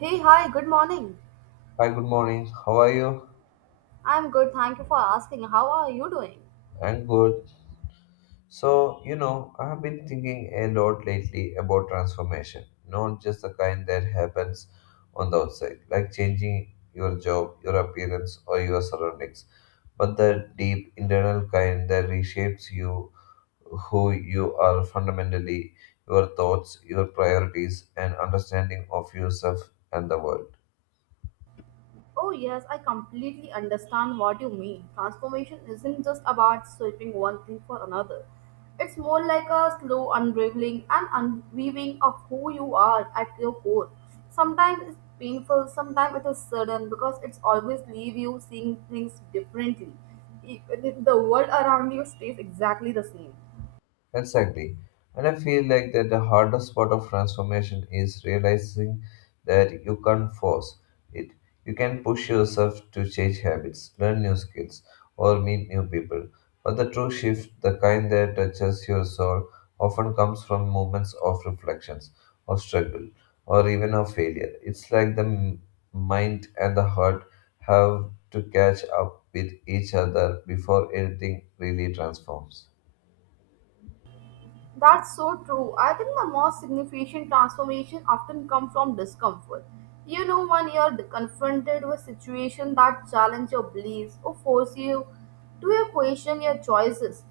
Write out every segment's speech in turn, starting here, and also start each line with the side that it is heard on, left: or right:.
right: Hey, hi, good morning.
left: Hi, good morning. How are you?
right: I'm good, thank you for asking. How are you doing?
left: I'm good. So, I have been thinking a lot lately about transformation, not just the kind that happens on the outside, like changing your job, your appearance, or your surroundings, but the deep internal kind that reshapes you, who you are fundamentally, your thoughts, your priorities, and understanding of yourself and the world.
right: Oh, yes, I completely understand what you mean. Transformation isn't just about sweeping one thing for another, it's more like a slow unraveling and unweaving of who you are at your core. Sometimes it's painful, sometimes it is sudden because it's always leave you seeing things differently. Even if the world around you stays exactly the same.
left: Exactly. And I feel like that the hardest part of transformation is realizing that you can't force it. You can push yourself to change habits, learn new skills, or meet new people. But the true shift, the kind that touches your soul, often comes from moments of reflections, of struggle, or even of failure. It's like the mind and the heart have to catch up with each other before anything really transforms.
right: That's so true. I think the most significant transformation often come from discomfort. You know, when you're confronted with situation that challenge your beliefs or force you to question your choices,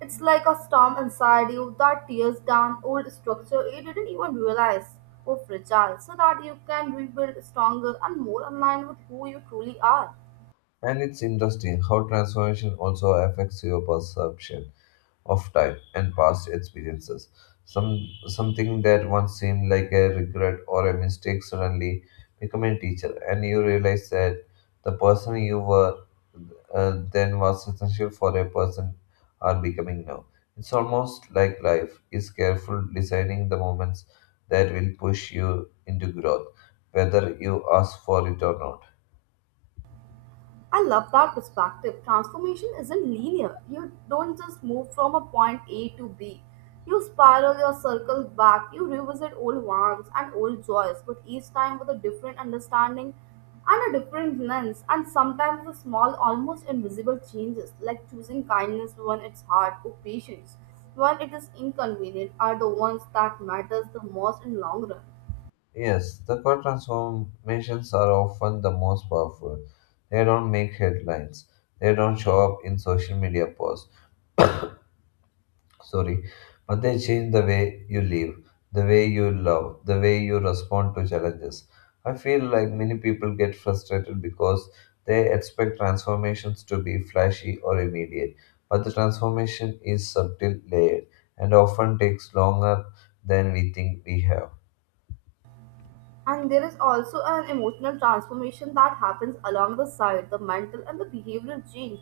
right: it's like a storm inside you that tears down old structure you didn't even realize were fragile, so that you can rebuild stronger and more aligned with who you truly are.
left: And it's interesting how transformation also affects your perception of time and past experiences. Something that once seemed like a regret or a mistake suddenly become a teacher, and you realize that the person you were then was essential for a person are becoming now. It's almost like life is careful designing the moments that will push you into growth, whether you ask for it or not.
right: I love that perspective. Transformation isn't linear. You don't just move from a point A to B. You spiral your circle back. You revisit old wants and old joys, but each time with a different understanding and a different lens, and sometimes the small, almost invisible changes, like choosing kindness when it's hard or patience when it is inconvenient, are the ones that matters the most in long run.
left: Yes, the core transformations are often the most powerful. They don't make headlines. They don't show up in social media posts. Sorry, but they change the way you live, the way you love, the way you respond to challenges. I feel like many people get frustrated because they expect transformations to be flashy or immediate, but the transformation is subtle, layered, and often takes longer than we think we have.
right: And there is also an emotional transformation that happens along the side, the mental and the behavioral change.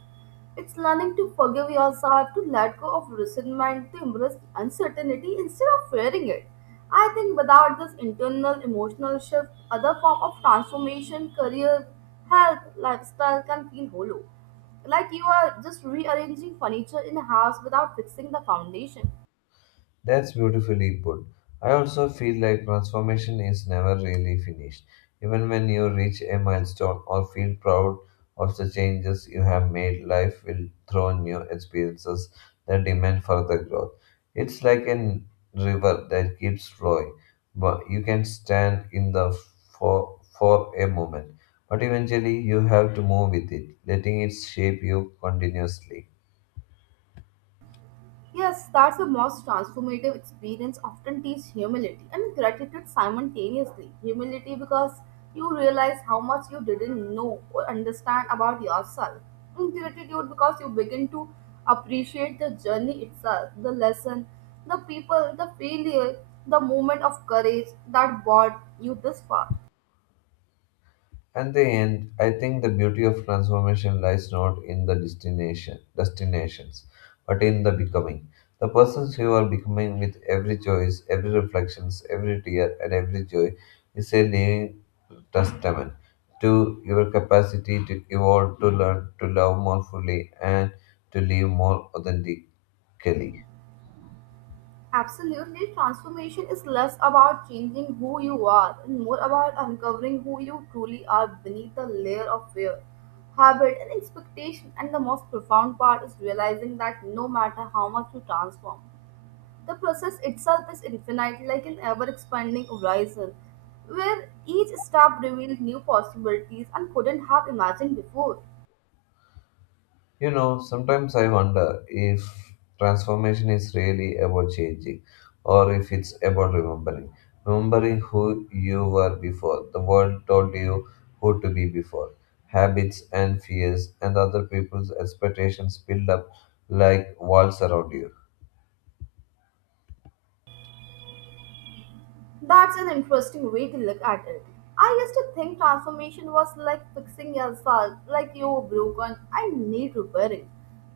right: It's learning to forgive yourself, to let go of resentment, to embrace uncertainty instead of fearing it. I think without this internal emotional shift, other form of transformation, career, health, lifestyle can feel hollow. Like you are just rearranging furniture in a house without fixing the foundation.
left: That's beautifully put. I also feel like transformation is never really finished. Even when you reach a milestone or feel proud of the changes you have made, life will throw new experiences that demand further growth. It's like a river that keeps flowing, but you can stand in the for a moment, but eventually you have to move with it, letting it shape you continuously.
right: Yes, that's the most transformative experience often teach humility and gratitude simultaneously. Humility because you realize how much you didn't know or understand about yourself. And gratitude because you begin to appreciate the journey itself, the lesson, the people, the failure, the moment of courage that brought you this far.
left: At the end, I think the beauty of transformation lies not in the destinations, but in the becoming. The persons you are becoming with every choice, every reflections, every tear, and every joy is a living testament to your capacity to evolve, to learn, to love more fully, and to live more authentically.
right: Absolutely, transformation is less about changing who you are and more about uncovering who you truly are beneath the layer of fear, habit, and expectation. And the most profound part is realizing that no matter how much you transform, the process itself is infinite, like an ever expanding horizon, where each step reveals new possibilities and couldn't have imagined before.
left: You know, sometimes I wonder if transformation is really about changing or if it's about remembering. Remembering who you were before, the world told you who to be before. Habits and fears and other people's expectations build up like walls around you.
right: That's an interesting way to look at it. I used to think transformation was like fixing yourself, like you were broken and need repairing.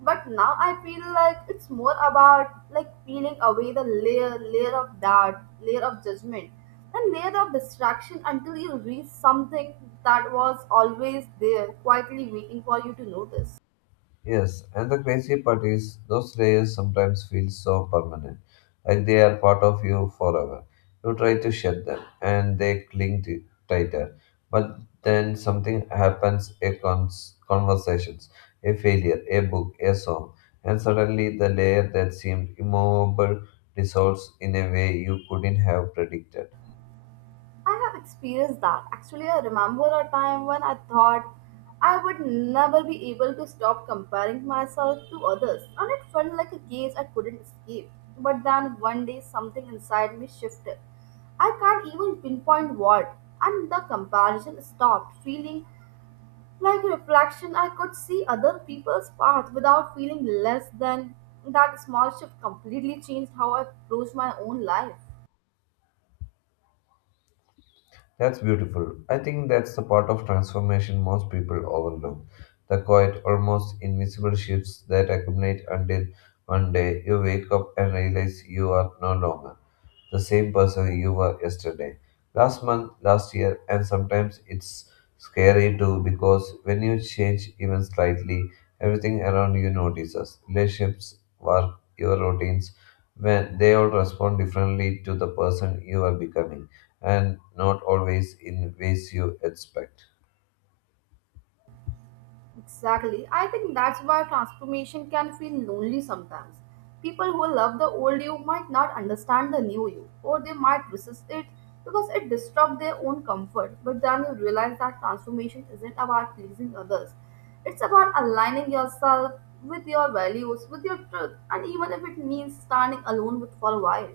right: But now I feel like it's more about like peeling away the layer, layer of doubt, layer of judgment, and layer of distraction until you reach something that was always there, quietly waiting for you to notice.
left: Yes, and the crazy part is those layers sometimes feel so permanent, like they are part of you forever. You try to shed them, and they cling to tighter. But then something happens: a conversations, a failure, a book, a song, and suddenly the layer that seemed immovable dissolves in a way you couldn't have predicted.
right: I have experienced that. Actually, I remember a time when I thought I would never be able to stop comparing myself to others, and it felt like a cage I couldn't escape. But then one day, something inside me shifted. I can't even pinpoint what, and the comparison stopped, feeling like a reflection. I could see other people's path without feeling less than. That small shift completely changed how I approached my own life.
left: That's beautiful. I think that's the part of transformation most people overlook. The quiet, almost invisible shifts that accumulate until one day you wake up and realize you are no longer the same person you were yesterday, last month, last year, and sometimes it's scary too because when you change even slightly, everything around you notices. Relationships, work, your routines, when they all respond differently to the person you are becoming and not always in ways you expect.
right: Exactly. I think that's why transformation can feel lonely sometimes. People who love the old you might not understand the new you, or they might resist it because it disrupts their own comfort. But then you realize that transformation isn't about pleasing others, it's about aligning yourself with your values, with your truth, and even if it means standing alone with for a while.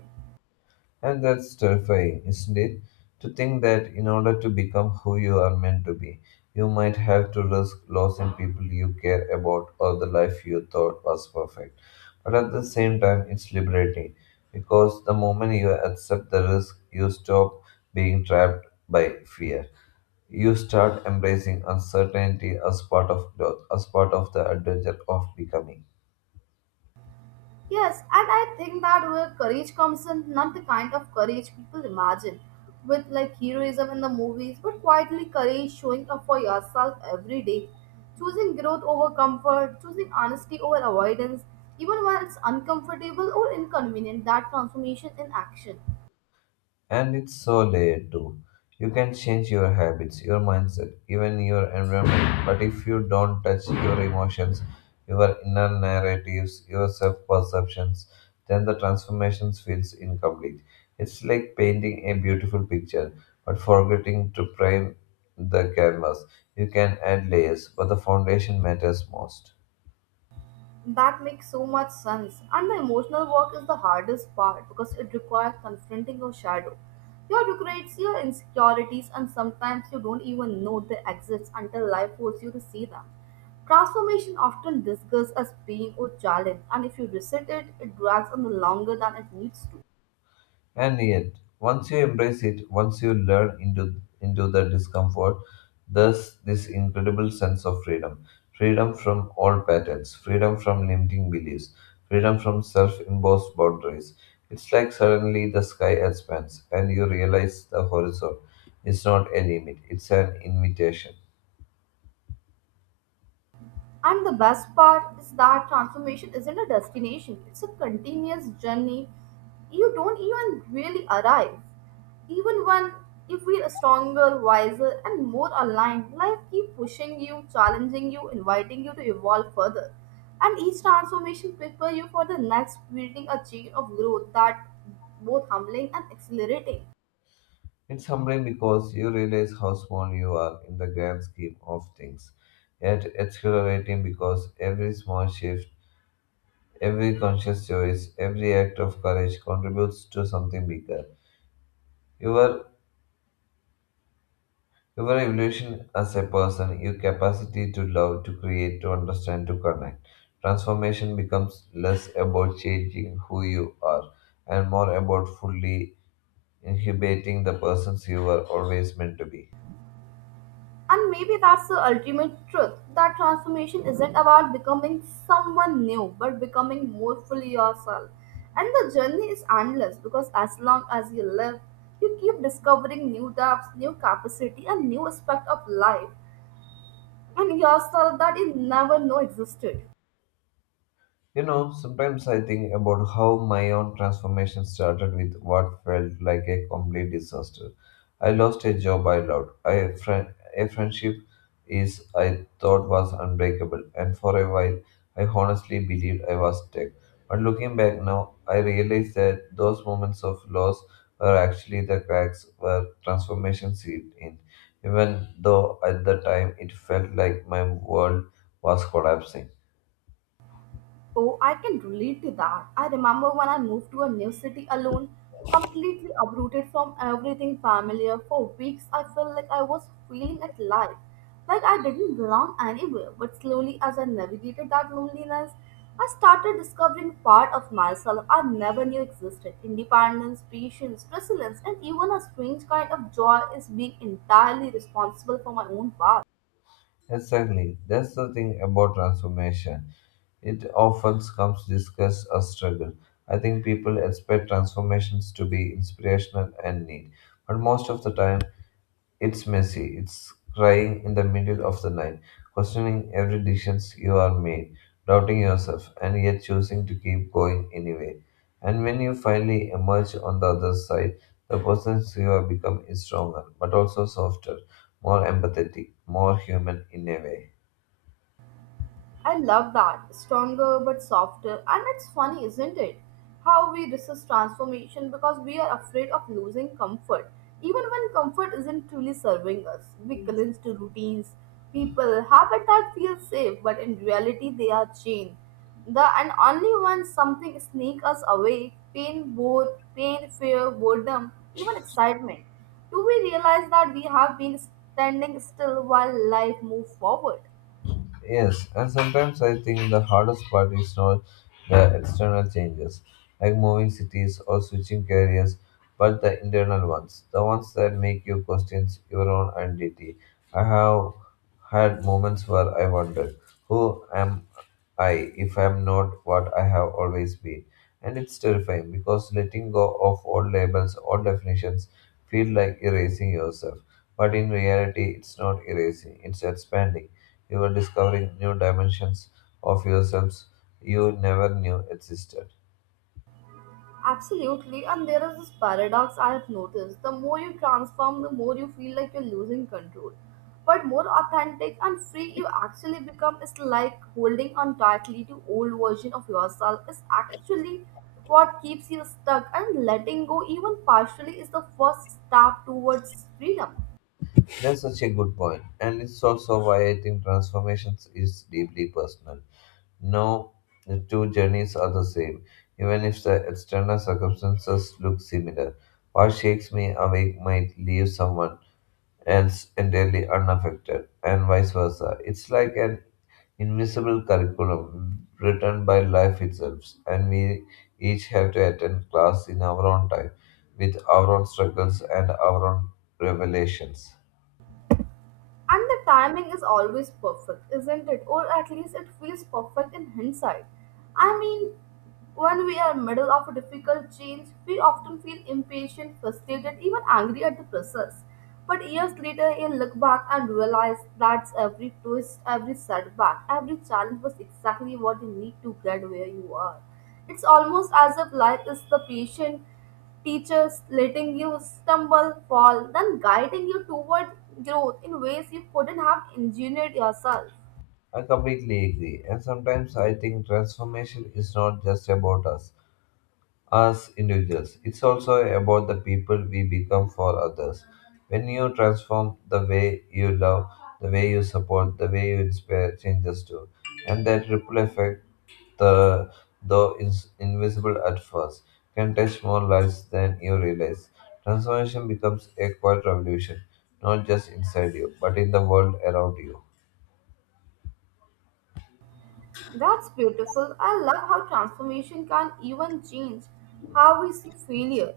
left: And that's terrifying, isn't it? To think that in order to become who you are meant to be, you might have to risk losing people you care about or the life you thought was perfect. But at the same time, it's liberating because the moment you accept the risk, you stop being trapped by fear. You start embracing uncertainty as part of growth, as part of the adventure of becoming.
right: Yes, and I think that where courage comes in, not the kind of courage people imagine, with like heroism in the movies, but quietly courage showing up for yourself every day. Choosing growth over comfort, choosing honesty over avoidance, even when it's uncomfortable or inconvenient, that transformation in action.
left: And it's so layered too. You can change your habits, your mindset, even your environment, but if you don't touch your emotions, your inner narratives, your self perceptions, then the transformation feels incomplete. It's like painting a beautiful picture, but forgetting to prime the canvas. You can add layers, but the foundation matters most.
right: That makes so much sense. And the emotional work is the hardest part because it requires confronting your shadow. Your regrets, your insecurities, and sometimes you don't even know they exist until life forces you to see them. Transformation often disguised as pain or challenge, and if you resist it, it drags on longer than it needs to.
left: And yet, once you embrace it, once you into the discomfort, thus this incredible sense of freedom. Freedom from all patterns, freedom from limiting beliefs, freedom from self-imposed boundaries. It's like suddenly the sky expands and you realize the horizon is not a limit, it's an invitation.
right: And the best part is that transformation isn't a destination, it's a continuous journey. You don't even really arrive. Even when if we're stronger, wiser, and more aligned, life keep pushing you, challenging you, inviting you to evolve further. And each transformation prepare you for the next, building a chain of growth that both humbling and exhilarating.
left: It's humbling because you realize how small you are in the grand scheme of things, yet exhilarating because every small shift every conscious choice, every act of courage contributes to something bigger. Your your evolution as a person, your capacity to love, to create, to understand, to connect. Transformation becomes less about changing who you are and more about fully inhibiting the persons you were always meant to be.
right: And maybe that's the ultimate truth that transformation isn't about becoming someone new, but becoming more fully yourself. And the journey is endless because as long as you live, you keep discovering new depths, new capacity, and new aspect of life and yourself that you never know existed.
left: You know, sometimes I think about how my own transformation started with what felt like a complete disaster. I lost a job I loved, I friendship is I thought was unbreakable, and for a while I honestly believed I was stuck. But looking back now, I realize that those moments of loss were actually the cracks where transformation seeped in, even though at the time it felt like my world was collapsing.
right: Oh, I can relate to that. I remember when I moved to a new city alone, completely uprooted from everything familiar. For weeks, I felt like I was failing at life, like I didn't belong anywhere. But slowly, as I navigated that loneliness, I started discovering part of myself I never knew existed. Independence, patience, resilience, and even a strange kind of joy is being entirely responsible for my own past.
left: Exactly. That's the thing about transformation. It often comes discussed as struggle. I think people expect transformations to be inspirational and neat, but most of the time it's messy. It's crying in the middle of the night, questioning every decision you are made, doubting yourself, and yet choosing to keep going anyway. And when you finally emerge on the other side, the person you have become is stronger, but also softer, more empathetic, more human in a way.
right: I love that. Stronger but softer. And it's funny, isn't it? How we resist transformation because we are afraid of losing comfort. Even when comfort isn't truly serving us, we cling to routines, people, habit that feel safe, but in reality they are chained. The and only when something sneaks us away, pain, both pain, fear, boredom, even excitement, do we realize that we have been standing still while life moves forward?
left: Yes, and sometimes I think the hardest part is not the external changes, like moving cities or switching careers, but the internal ones, the ones that make you question your own identity. I have had moments where I wondered, who am I if I am not what I have always been? And it's terrifying because letting go of all labels, all definitions, feel like erasing yourself. But in reality, it's not erasing, it's expanding you are discovering new dimensions of yourselves you never knew existed.
right: Absolutely, and there is this paradox I have noticed. The more you transform, the more you feel like you're losing control. But more authentic and free you actually become is like holding on tightly to old version of yourself is actually what keeps you stuck and letting go even partially is the first step towards freedom.
left: That's such a good point, and it's also why I think transformations is deeply personal. No two journeys are the same, even if the external circumstances look similar. What shakes me awake might leave someone else entirely unaffected, and vice versa. It's like an invisible curriculum written by life itself, and we each have to attend class in our own time, with our own struggles and our own revelations.
right: And the timing is always perfect, isn't it? Or at least it feels perfect in hindsight. I mean, when we are middle of a difficult change, we often feel impatient, frustrated, even angry at the process. But years later, you look back and realize that every twist, every setback, every challenge was exactly what you need to get where you are. It's almost as if life is the patient teachers letting you stumble, fall, then guiding you toward growth in ways you couldn't have engineered yourself.
left: I completely agree, and sometimes I think transformation is not just about us. As individuals. It's also about the people we become for others. When you transform the way you love, the way you support, the way you inspire changes too. And that ripple effect, the, though is invisible at first, can touch more lives than you realize. Transformation becomes a quiet revolution, not just inside you, but in the world around you.
right: That's beautiful. I love how transformation can even change how we see failure.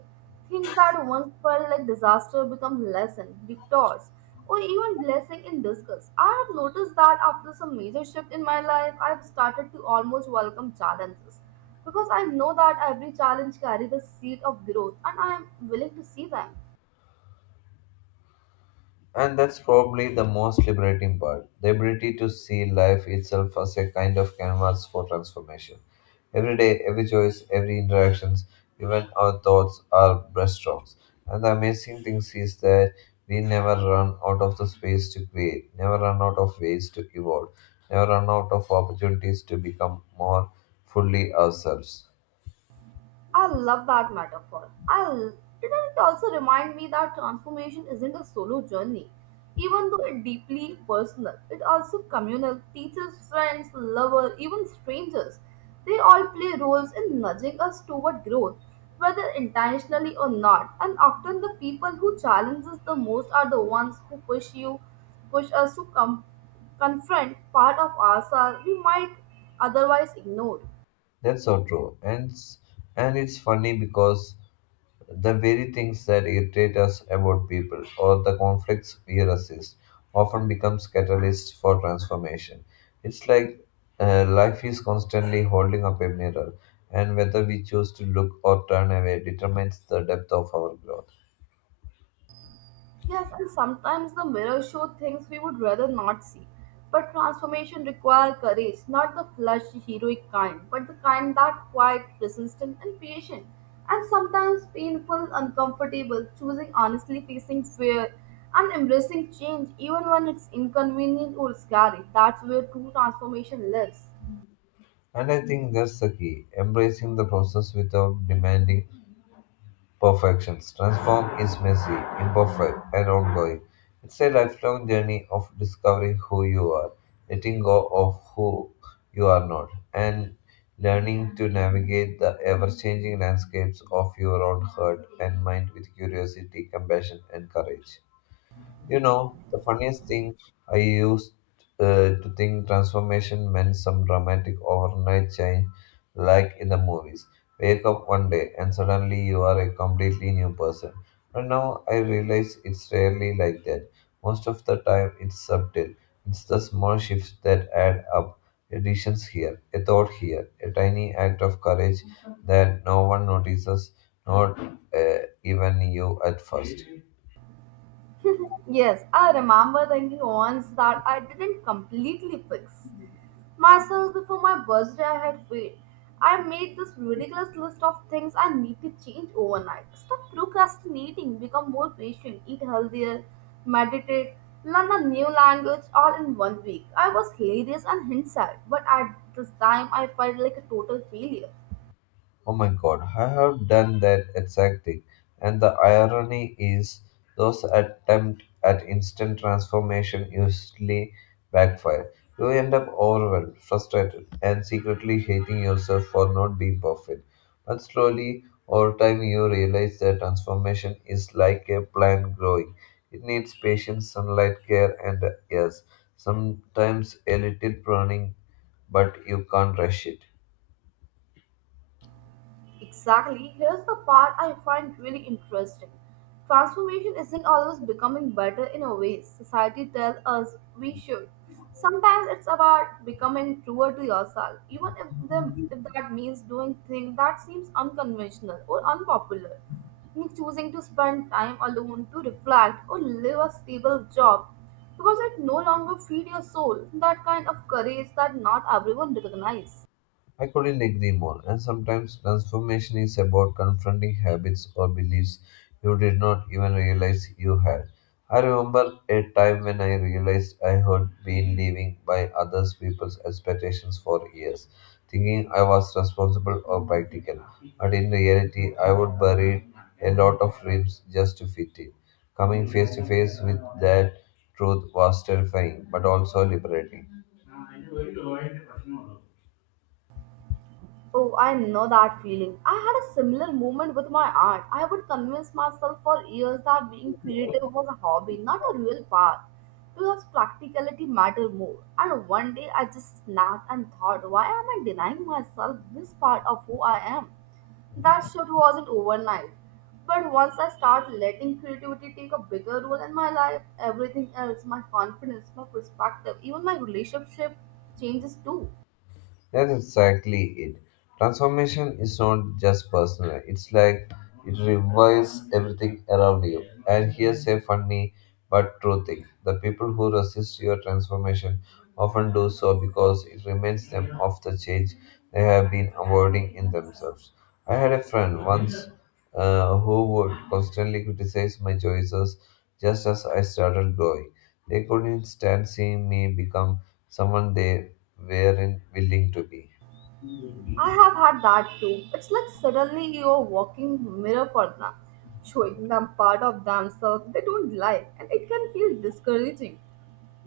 right: Things that once felt like disaster become lesson, victors, or even blessing in disguise. I have noticed that after some major shift in my life, I've started to almost welcome challenges because I know that every challenge carries the seed of growth, and I am willing to see them.
left: And that's probably the most liberating part the ability to see life itself as a kind of canvas for transformation. Every day, every choice, every interactions, even our thoughts are brushstrokes. And the amazing thing is that we never run out of the space to create, never run out of ways to evolve, never run out of opportunities to become more fully ourselves.
right: I love that metaphor. I l- it also reminds me that transformation isn't a solo journey, even though it's deeply personal. It also communal. Teachers, friends, lovers, even strangers, they all play roles in nudging us toward growth, whether intentionally or not. And often the people who challenge us the most are the ones who push you, push us to come confront part of ourselves we might otherwise ignore.
left: That's so true. And it's funny because the very things that irritate us about people or the conflicts we resist often becomes catalysts for transformation. It's like life is constantly holding up a mirror, and whether we choose to look or turn away determines the depth of our growth.
right: Yes, and sometimes the mirror show things we would rather not see. But transformation requires courage, not the flush heroic kind, but the kind that quiet, persistent, and patient, and sometimes painful, uncomfortable, choosing honestly facing fear and embracing change even when it's inconvenient or scary. That's where true transformation lives.
left: And I think that's the key embracing the process without demanding perfections. Transform is messy, imperfect, and ongoing. It's a lifelong journey of discovering who you are, letting go of who you are not, and learning to navigate the ever changing landscapes of your own heart and mind with curiosity, compassion, and courage. You know, the funniest thing I used to think transformation meant some dramatic overnight change, like in the movies. Wake up one day and suddenly you are a completely new person. But now I realize it's rarely like that. Most of the time, it's subtle. It's the small shifts that add up. Additions here, a thought here, a tiny act of courage that no one notices, not uh, even you at first.
right: Yes, I remember thinking once that I didn't completely fix myself before my birthday I had failed. I made this ridiculous list of things I need to change overnight. Stop procrastinating, become more patient, eat healthier, meditate, learn a new language all in one week. I was hilarious and hindsight, but at this time I felt like a total failure.
left: Oh my god, I have done that exact thing. And the irony is, those attempts at instant transformation usually backfire. You end up overwhelmed, frustrated, and secretly hating yourself for not being perfect. But slowly, over time, you realize that transformation is like a plant growing. It needs patience, sunlight, care, and yes, sometimes a little pruning, but you can't rush it.
right: Exactly. Here's the part I find really interesting. Transformation isn't always becoming better in a way society tells us we should. Sometimes it's about becoming truer to yourself, even if that means doing things that seems unconventional or unpopular. Like choosing to spend time alone to reflect or live a stable job because it no longer feeds your soul. That kind of courage that not everyone recognizes.
left: I couldn't agree more. And sometimes transformation is about confronting habits or beliefs you did not even realize you had. I remember a time when I realized I had been living by others people's expectations for years, thinking I was responsible or practical. But in reality, I would bury a lot of dreams just to fit in. Coming face to face with that truth was terrifying, but also liberating.
right: Oh, I know that feeling. I had a similar moment with my art. I would convince myself for years that being creative was a hobby, not a real path, because practicality mattered more. And one day I just snapped and thought, why am I denying myself this part of who I am? That shift wasn't overnight. But once I start letting creativity take a bigger role in my life, everything else, my confidence, my perspective, even my relationship changes too.
left: That's exactly it. Transformation is not just personal, it's like it revives everything around you. And here's a funny but true thing, the people who resist your transformation often do so because it reminds them of the change they have been avoiding in themselves. I had a friend once who would constantly criticize my choices just as I started growing. They couldn't stand seeing me become someone they weren't willing to be.
right: I have had that too. It's like suddenly you're walking mirror for them, showing them part of themselves they don't like, and it can feel discouraging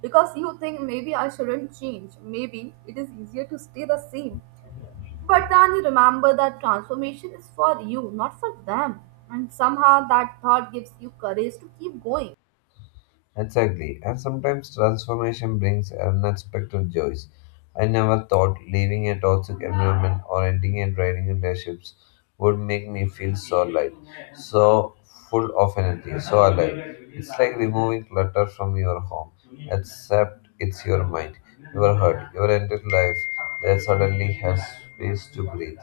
right: because you think maybe I shouldn't change, maybe it is easier to stay the same. But then you remember that transformation is for you, not for them, and somehow that thought gives you courage to keep going.
left: Exactly. And sometimes transformation brings unexpected joys. I never thought leaving a toxic environment or ending a draining relationships would make me feel so light, so full of energy, so alive. It's like removing clutter from your home, except it's your mind, your heart, your entire life that suddenly has space to breathe.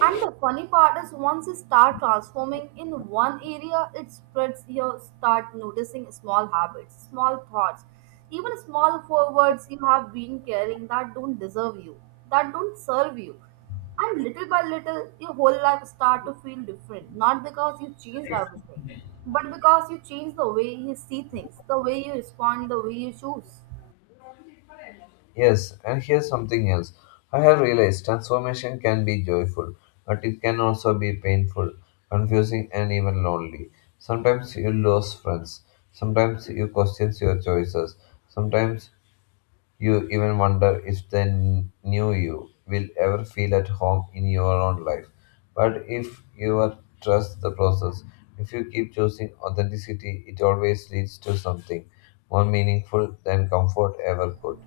right: And the funny part is, once you start transforming in one area, it spreads. You start noticing small habits, small thoughts, even small forwards you have been carrying that don't deserve you, that don't serve you. And little by little, your whole life start to feel different. Not because you changed everything, but because you change the way you see things, the way you respond, the way you choose.
left: Yes, and here's something else. I have realized transformation can be joyful, but it can also be painful, confusing, and even lonely. Sometimes you lose friends. Sometimes you question your choices. Sometimes you even wonder if the new you will ever feel at home in your own life. But if you are- trust the process, if you keep choosing authenticity, it always leads to something more meaningful than comfort ever could.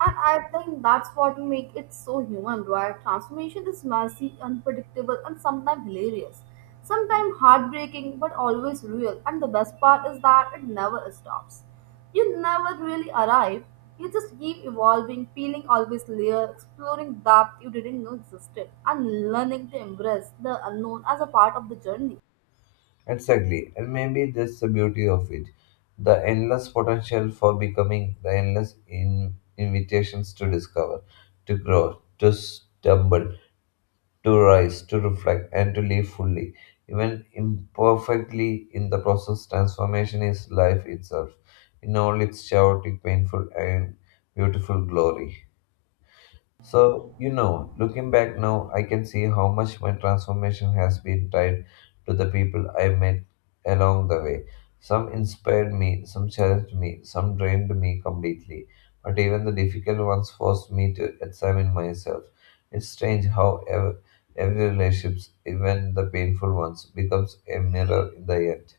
right: And I think that's what makes it so human, right? Transformation is messy, unpredictable, and sometimes hilarious. Sometimes heartbreaking, but always real. And the best part is that it never stops. You never really arrive. You just keep evolving, peeling always layer, exploring depth you didn't know existed, and learning to embrace the unknown as a part of the journey.
left: Exactly, and maybe that's the beauty of it. The endless potential for becoming, the endless invitations to discover, to grow, to stumble, to rise, to reflect, and to live fully. Even imperfectly in the process, transformation is life itself, in all its chaotic, painful, and beautiful glory. So, you know, looking back now, I can see how much my transformation has been tied to the people I met along the way. Some inspired me, some challenged me, some drained me completely. But even the difficult ones forced me to examine myself. It's strange how every relationships, even the painful ones, becomes a mirror in the end.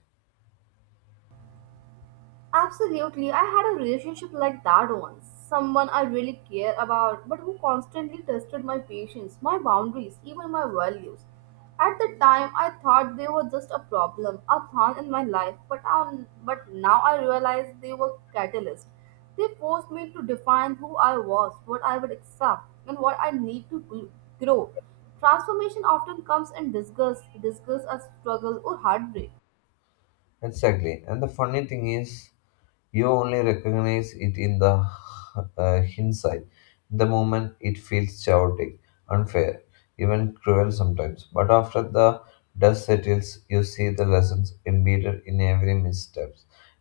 right: Absolutely. I had a relationship like that once. Someone I really care about, but who constantly tested my patience, my boundaries, even my values. At the time, I thought they were just a problem, a thorn in my life, but now I realize they were catalysts. They forced me to define who I was, what I would accept, and what I need to grow. Transformation often comes in disgust, disgust as struggle or heartbreak.
left: Exactly. And the funny thing is, you only recognize it in the hindsight. The moment it feels chaotic, unfair, even cruel sometimes. But after the dust settles, you see the lessons embedded in every misstep,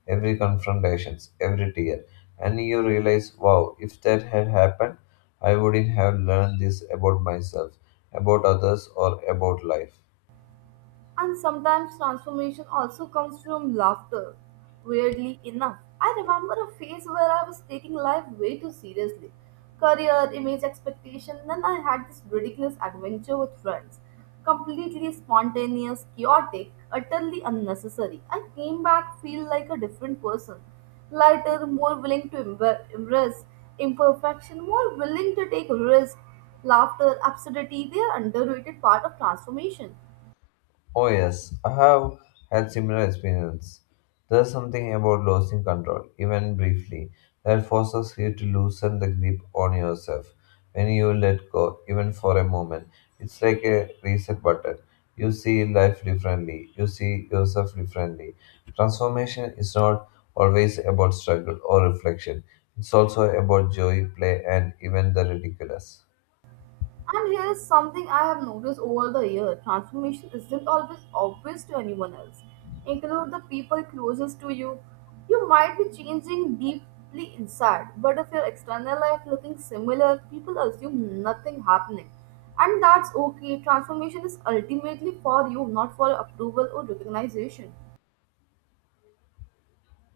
left: every confrontation, every tear. And you realize, wow, if that had happened, I wouldn't have learned this about myself, about others, or about life.
right: And sometimes transformation also comes from laughter. Weirdly enough, I remember a phase where I was taking life way too seriously. Career, image, expectation, then I had this ridiculous adventure with friends. Completely spontaneous, chaotic, utterly unnecessary. I came back feel like a different person. Lighter, more willing to embrace imperfection, more willing to take risks. Laughter, absurdity, they are underrated part of transformation.
left: Oh yes, I have had similar experience. There's something about losing control, even briefly, that forces you to loosen the grip on yourself. When you let go, even for a moment, it's like a reset button. You see life differently. You see yourself differently. Transformation is not always about struggle or reflection. It's also about joy, play, and even the ridiculous.
right: And here's something I have noticed over the year transformation isn't always obvious to anyone else. Include the people closest to you. You might be changing deeply inside, but if your external life looking similar, people assume nothing happening. And that's okay. Transformation is ultimately for you, not for approval or recognition.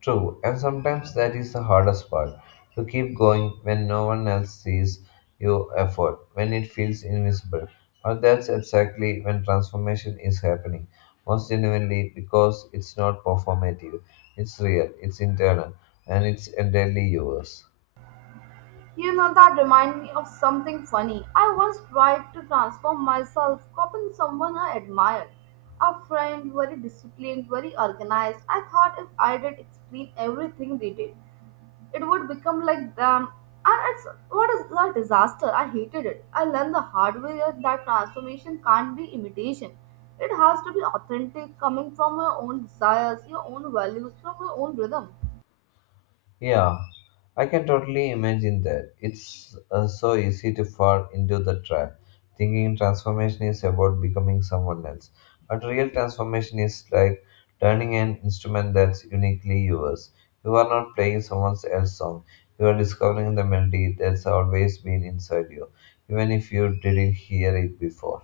left: True, and sometimes that is the hardest part, to keep going when no one else sees your effort, when it feels invisible. But that's exactly when transformation is happening, most genuinely because it's not performative, it's real, it's internal, and it's entirely yours.
right: You know, that reminds me of something funny. I once tried to transform myself, copying someone I admired. A friend, very disciplined, very organized. I thought if I did explain everything they did, it would become like them. And it's what is a disaster. I hated it. I learned the hard way that transformation can't be imitation. It has to be authentic, coming from your own desires, your own values, from your own rhythm.
left: Yeah, I can totally imagine that. It's so easy to fall into the trap, thinking transformation is about becoming someone else. But real transformation is like turning an instrument that's uniquely yours. You are not playing someone else's song, you are discovering the melody that's always been inside you, even if you didn't hear it before.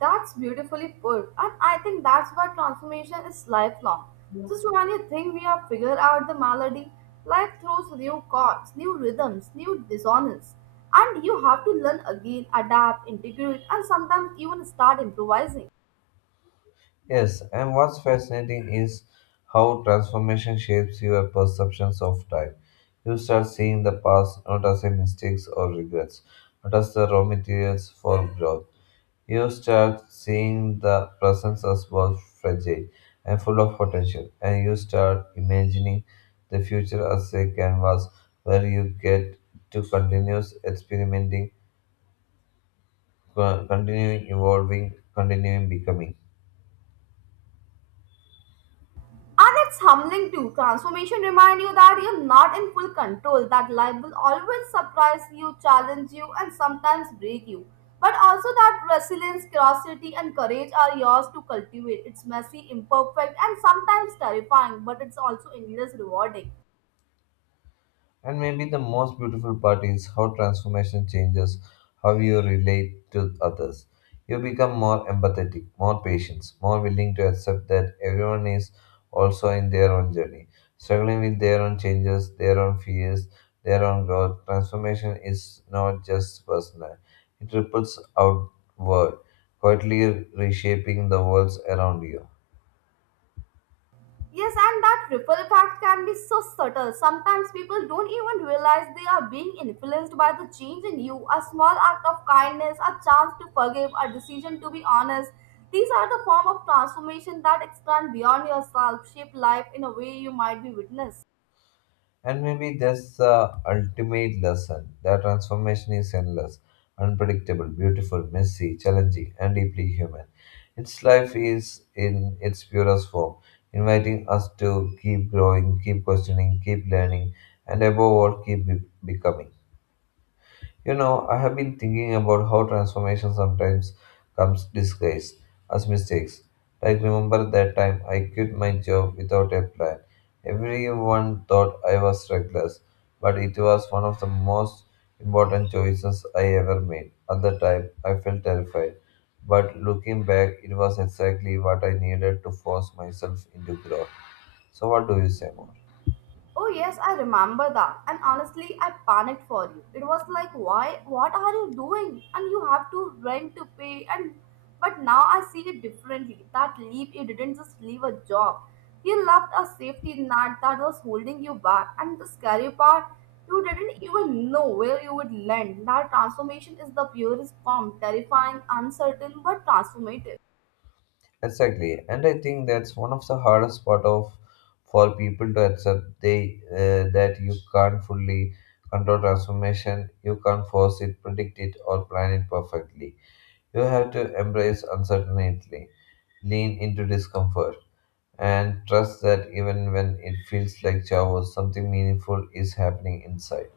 right: That's beautifully put, and I think that's why transformation is lifelong. Just when you think we have figured out the melody, life throws new chords, new rhythms, new dissonance, and you have to learn again, adapt, integrate, and sometimes even start improvising.
left: Yes, and what's fascinating is how transformation shapes your perceptions of time. You start seeing the past not as a mistakes or regrets, but as the raw materials for growth. You start seeing the present as both fragile and full of potential, and you start imagining the future as a canvas where you get to continue experimenting, continuing evolving, continuing becoming.
right: And it's humbling too. Transformation remind you that you're not in full control, that life will always surprise you, challenge you, and sometimes break you. But also that resilience, curiosity, and courage are yours to cultivate. It's messy, imperfect, and sometimes terrifying, but it's also endless rewarding.
left: And maybe the most beautiful part is how transformation changes how you relate to others. You become more empathetic, more patient, more willing to accept that everyone is also in their own journey, struggling with their own changes, their own fears, their own growth. Transformation is not just personal, it ripples outward, quietly reshaping the worlds around you.
right: Yes, and that ripple effect can be so subtle. Sometimes people don't even realize they are being influenced by the change in you. A small act of kindness, a chance to forgive, a decision to be honest. These are the form of transformation that extend beyond yourself, shape life in a way you might be witness.
left: And maybe that's the ultimate lesson, that transformation is endless, unpredictable, beautiful, messy, challenging, and deeply human. Its life is in its purest form, inviting us to keep growing, keep questioning, keep learning, and above all, keep becoming. You know, I have been thinking about how transformation sometimes comes disguised as mistakes. Like, remember that time I quit my job without a plan. Everyone thought I was reckless, but it was one of the most important choices I ever made. At the time, I felt terrified, but looking back, it was exactly what I needed to force myself into growth. So, what do you say more?
right: Oh yes, I remember that. And honestly, I panicked for you. It was like, why? What are you doing? And you have to rent to pay. And but now I see it differently. That leap, you didn't just leave a job. You left a safety net that was holding you back. And the scary part, you didn't even know where you would land. That transformation is the purest form, terrifying, uncertain, but transformative.
left: Exactly, and I think that's one of the hardest part of for people to accept they that you can't fully control transformation, you can't force it, predict it, or plan it perfectly. You have to embrace uncertainty, lean into discomfort, and trust that even when it feels like chaos, something meaningful is happening inside.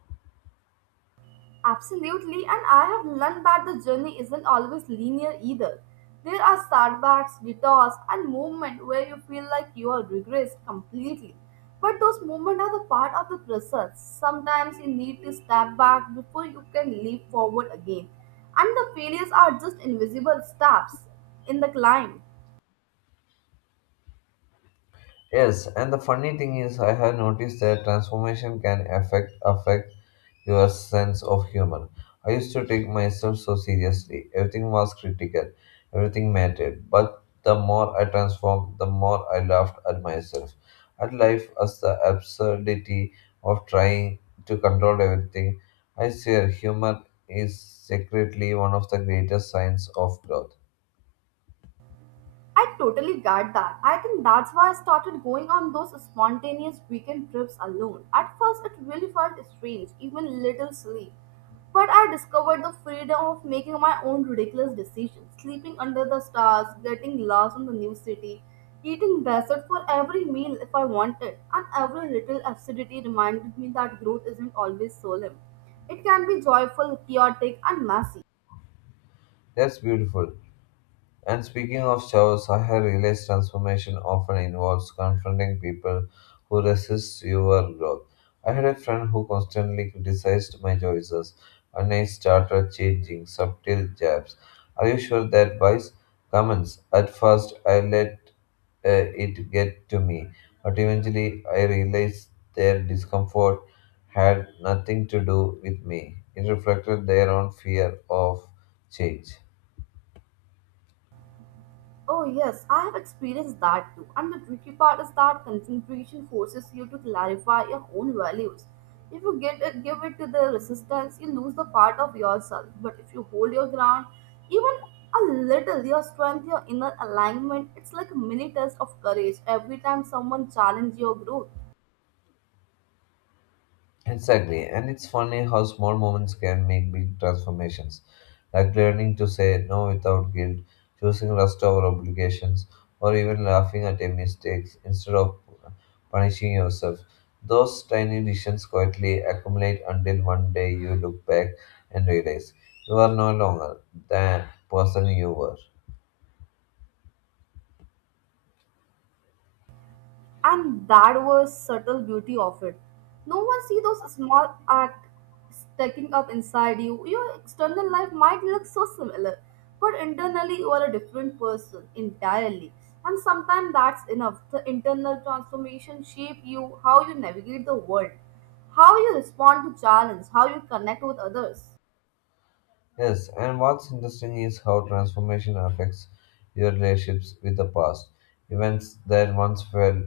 right: Absolutely, and I have learned that the journey isn't always linear either. There are setbacks, detours, and moments where you feel like you are regressed completely. But those moments are the part of the process. Sometimes you need to step back before you can leap forward again. And the failures are just invisible steps in the climb.
left: Yes, and the funny thing is, I have noticed that transformation can affect your sense of humor. I used to take myself so seriously; everything was critical, everything mattered. But the more I transformed, the more I laughed at myself, at life, as the absurdity of trying to control everything. I swear, humor is secretly one of the greatest signs of growth.
right: I totally get that. I think that's why I started going on those spontaneous weekend trips alone. At first, it really felt strange, even little silly. But I discovered the freedom of making my own ridiculous decisions, sleeping under the stars, getting lost in the new city, eating dessert for every meal if I wanted, and every little acidity reminded me that growth isn't always solemn. It can be joyful, chaotic, and messy.
left: That's beautiful. And speaking of showers, I have realized transformation often involves confronting people who resist your growth. I had a friend who constantly criticized my choices, and I started changing subtle jabs. Are you sure that buys comments? At first, I let it get to me, but eventually, I realized their discomfort had nothing to do with me. It reflected their own fear of change.
right: Oh, yes, I have experienced that too. And the tricky part is that concentration forces you to clarify your own values. If you get it, give it to the resistance, you lose the part of yourself. But if you hold your ground, even a little, your strength, your inner alignment, it's like a mini test of courage every time someone challenges your growth.
left: Exactly, and it's funny how small moments can make big transformations, like learning to say no without guilt, choosing rest over obligations, or even laughing at your mistakes instead of punishing yourself. Those tiny decisions quietly accumulate until one day you look back and realize you are no longer the person you were.
right: And that was subtle beauty of it. No one see those small acts stacking up inside you. Your external life might look so similar, but internally you are a different person entirely. And sometimes that's enough. The internal transformation shape you how you navigate the world, how you respond to challenge, how you connect with others.
left: Yes, and what's interesting is how transformation affects your relationships with the past. Events that once felt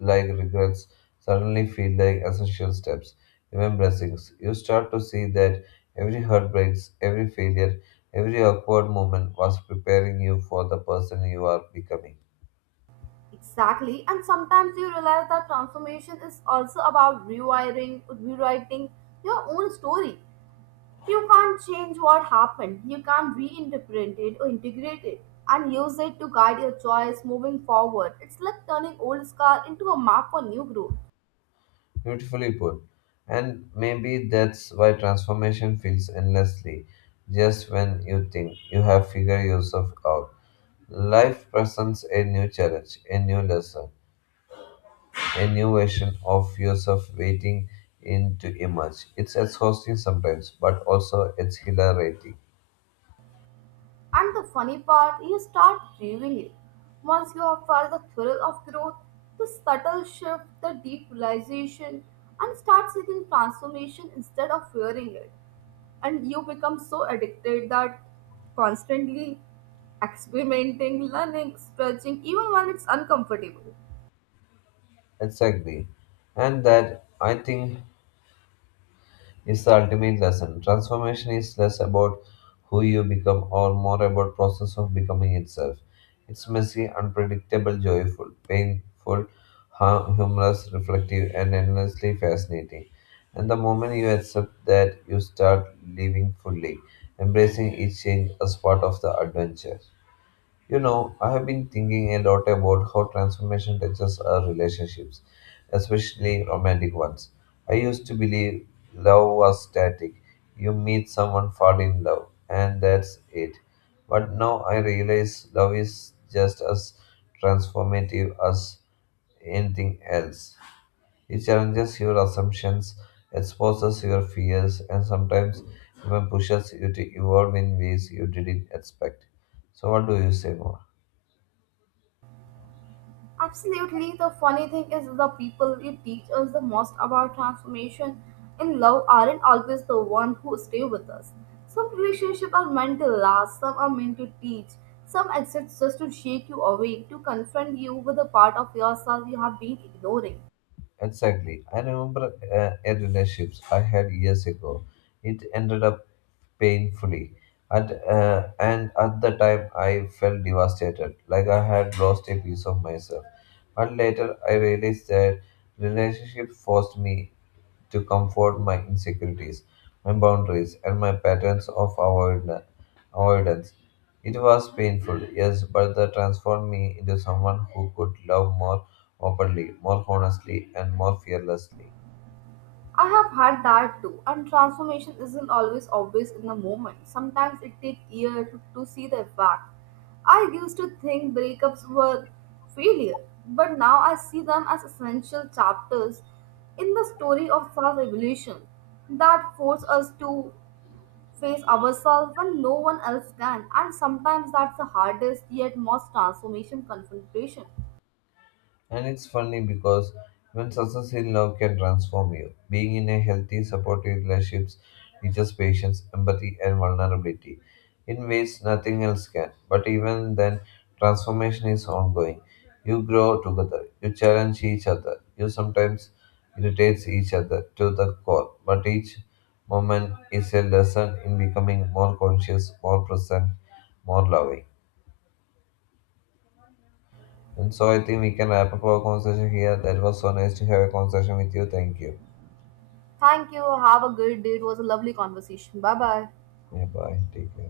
left: like regrets suddenly feel like essential steps, even blessings. You start to see that every heartbreaks, every failure, every awkward moment was preparing you for the person you are becoming.
right: Exactly, and sometimes you realize that transformation is also about rewiring, rewriting your own story. You can't change what happened. You can't reinterpret it or integrate it and use it to guide your choice moving forward. It's like turning old scar into a map for new growth.
left: Beautifully put. And maybe that's why transformation feels endlessly, just when you think you have figured yourself out. Life presents a new challenge, a new lesson, a new version of yourself waiting in to emerge. It's exhausting sometimes, but also it's exhilarating.
right: And the funny part, you start craving it. Once you have felt the thrill of growth, the subtle shift, the deep realization, and start seeking transformation instead of fearing it. And you become so addicted that constantly experimenting, learning, stretching, even when it's uncomfortable.
left: Exactly. And that I think is the ultimate lesson. Transformation is less about who you become or more about process of becoming itself. It's messy, unpredictable, joyful, painful, humorous, reflective, and endlessly fascinating. And the moment you accept that, you start living fully, embracing each change as part of the adventure. You know, I have been thinking a lot about how transformation touches our relationships, especially romantic ones. I used to believe love was static. You meet someone, fall in love, and that's it. But now I realize love is just as transformative as anything else. It challenges your assumptions, exposes your fears, and sometimes even pushes you to evolve in ways you didn't expect. So, what do you say more?
right: Absolutely. The funny thing is, the people who teach us the most about transformation in love aren't always the one who stay with us. Some relationships are meant to last, some are meant to teach, some exist just to shake you awake, to confront you with a part of yourself you have been ignoring.
left: Exactly. I remember a relationship I had years ago. It ended up painfully. And at the time, I felt devastated, like I had lost a piece of myself. But later, I realized that relationship forced me to comfort my insecurities, my boundaries, and my patterns of avoidance. It was painful, yes, but that transformed me into someone who could love more openly, more honestly, and more fearlessly.
right: I have had that too, and transformation isn't always obvious in the moment. Sometimes it takes years to see the effect. I used to think breakups were failure, but now I see them as essential chapters in the story of self evolution that force us to face ourselves when no one else can, and sometimes that's the hardest yet most transformation confrontation.
left: And it's funny because even success in love can transform you. Being in a healthy, supportive relationship teaches patience, empathy, and vulnerability in ways nothing else can. But even then, transformation is ongoing. You grow together, you challenge each other, you sometimes irritate each other to the core, but each moment is a lesson in becoming more conscious, more present, more loving. And so I think we can wrap up our conversation here. That was so nice to have a conversation with you. Thank you.
right: Thank you. Have a great day. It was a lovely conversation. Bye bye.
left: Yeah, bye. Take care.